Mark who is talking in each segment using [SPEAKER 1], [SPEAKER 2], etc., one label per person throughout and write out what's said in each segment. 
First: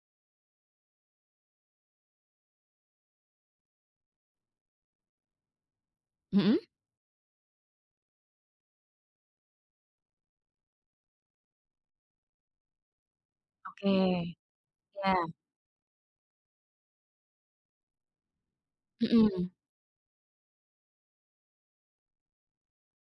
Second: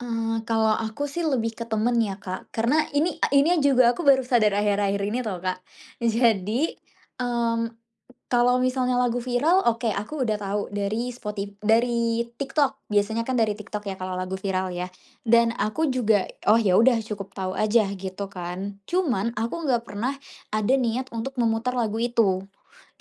[SPEAKER 1] Eee, kalau aku sih lebih ke temen ya, Kak, karena ini a ininya juga aku baru sadar akhir-akhir ini tau, Kak.
[SPEAKER 2] Mhm.
[SPEAKER 1] Jadi, mmm, kalau misalnya lagu viral oke, aku udah tahu dari spoti dari TikTok biasanya kan dari TikTok
[SPEAKER 2] Oke,
[SPEAKER 1] ya kalau lagu viral ya.
[SPEAKER 2] iya.
[SPEAKER 1] Dan aku juga, "Oh ya udah cukup tahu aja," gitu kan. Cuman,
[SPEAKER 2] Mhm.
[SPEAKER 1] aku nggak pernah ada niat untuk memutar lagu itu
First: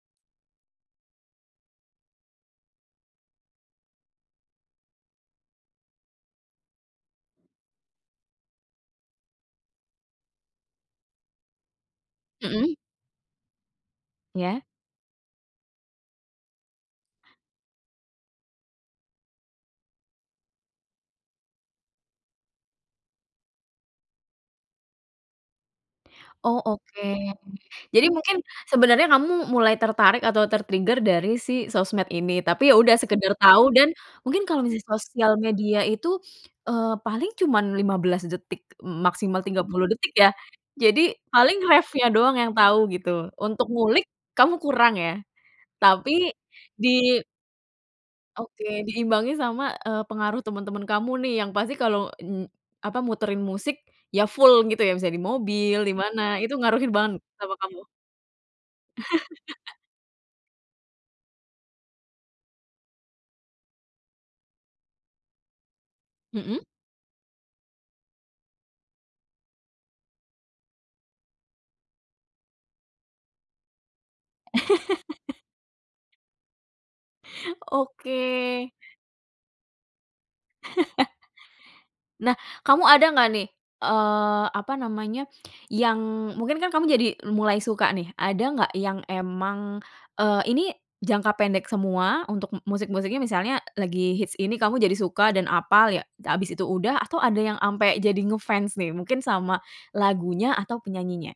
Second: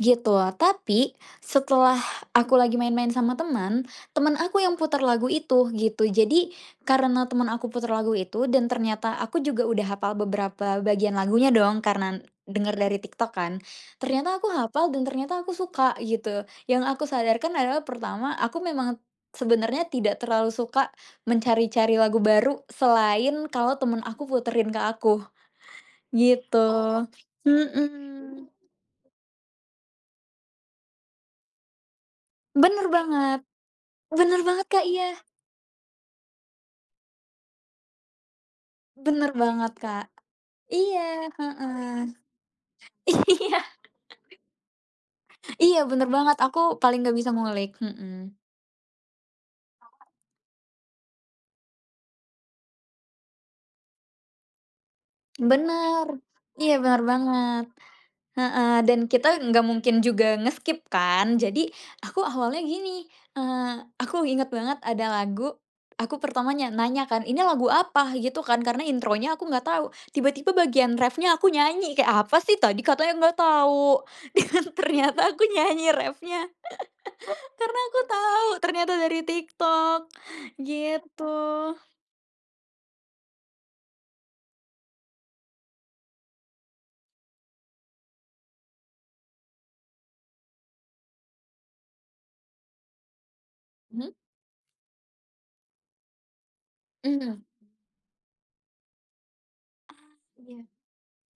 [SPEAKER 1] gitu. Tapi setelah aku lagi main-main sama teman, temen aku yang putar lagu itu gitu. Jadi karena temen aku putar lagu itu dan ternyata aku juga udah hafal beberapa bagian lagunya dong karena denger
[SPEAKER 2] Mhm.
[SPEAKER 1] dari TikTok kan. Ternyata aku
[SPEAKER 2] Ya.
[SPEAKER 1] hafal dan ternyata aku suka gitu. Yang aku sadarkan adalah pertama aku memang sebenarnya tidak terlalu suka mencari-cari lagu baru selain kalau temen aku puterin ke aku
[SPEAKER 2] Oh,
[SPEAKER 1] gitu,
[SPEAKER 2] oke. Jadi mungkin
[SPEAKER 1] mhm.
[SPEAKER 2] sebenarnya kamu mulai tertarik atau ter-trigger dari si sosmed ini. Tapi ya
[SPEAKER 1] Bener
[SPEAKER 2] udah sekedar
[SPEAKER 1] banget.
[SPEAKER 2] tau dan
[SPEAKER 1] Bener
[SPEAKER 2] mungkin kalau
[SPEAKER 1] banget, Kak, iya.
[SPEAKER 2] sosial media itu, eee, paling cuman 15 detik m
[SPEAKER 1] Bener
[SPEAKER 2] maksimal tiga
[SPEAKER 1] banget,
[SPEAKER 2] puluh
[SPEAKER 1] Kak,
[SPEAKER 2] detik ya. Jadi
[SPEAKER 1] iya,
[SPEAKER 2] paling
[SPEAKER 1] heeh.
[SPEAKER 2] reffnya doang yang tahu gitu
[SPEAKER 1] Iya.
[SPEAKER 2] untuk ngulik kamu kurang ya,
[SPEAKER 1] Iya bener
[SPEAKER 2] tapi
[SPEAKER 1] banget aku paling nggak
[SPEAKER 2] di
[SPEAKER 1] bisa ngulik, mhm.
[SPEAKER 2] Oke, diimbangi sama, eee, pengaruh teman-teman kamu nih yang pasti kalau, mmm, apa muterin musik ya full gitu ya bisa di mobil, di
[SPEAKER 1] Bener.
[SPEAKER 2] mana itu
[SPEAKER 1] Iya
[SPEAKER 2] ngaruhin
[SPEAKER 1] bener
[SPEAKER 2] banget sama
[SPEAKER 1] banget,
[SPEAKER 2] kamu.
[SPEAKER 1] heeh. Dan kita nggak mungkin juga nge-skip kan jadi aku awalnya gini, eee, aku inget banget ada lagu aku
[SPEAKER 2] Mhm.
[SPEAKER 1] pertamanya nanya kan, "Ini lagu apa?" gitu kan, karena intronya aku nggak tahu tiba-tiba bagian reffnya aku nyanyi, kayak "Apa sih tadi katanya nggak tahu," dan ternyata aku nyanyi reffnya karena aku
[SPEAKER 2] Oke.
[SPEAKER 1] tahu ternyata dari TikTok gitu.
[SPEAKER 2] Nah, kamu ada nggak nih, eee, apa namanya, yang mungkin kan kamu jadi mulai suka nih, ada nggak yang emang, eee, ini jangka pendek semua untuk musik-musiknya, misalnya
[SPEAKER 1] Hmm.
[SPEAKER 2] lagi hits ini kamu jadi suka dan apal ya, habis itu udah, atau ada
[SPEAKER 1] Mhm.
[SPEAKER 2] yang sampai jadi nge-fans nih, mungkin sama
[SPEAKER 1] Ah
[SPEAKER 2] lagunya
[SPEAKER 1] iya.
[SPEAKER 2] atau penyanyinya?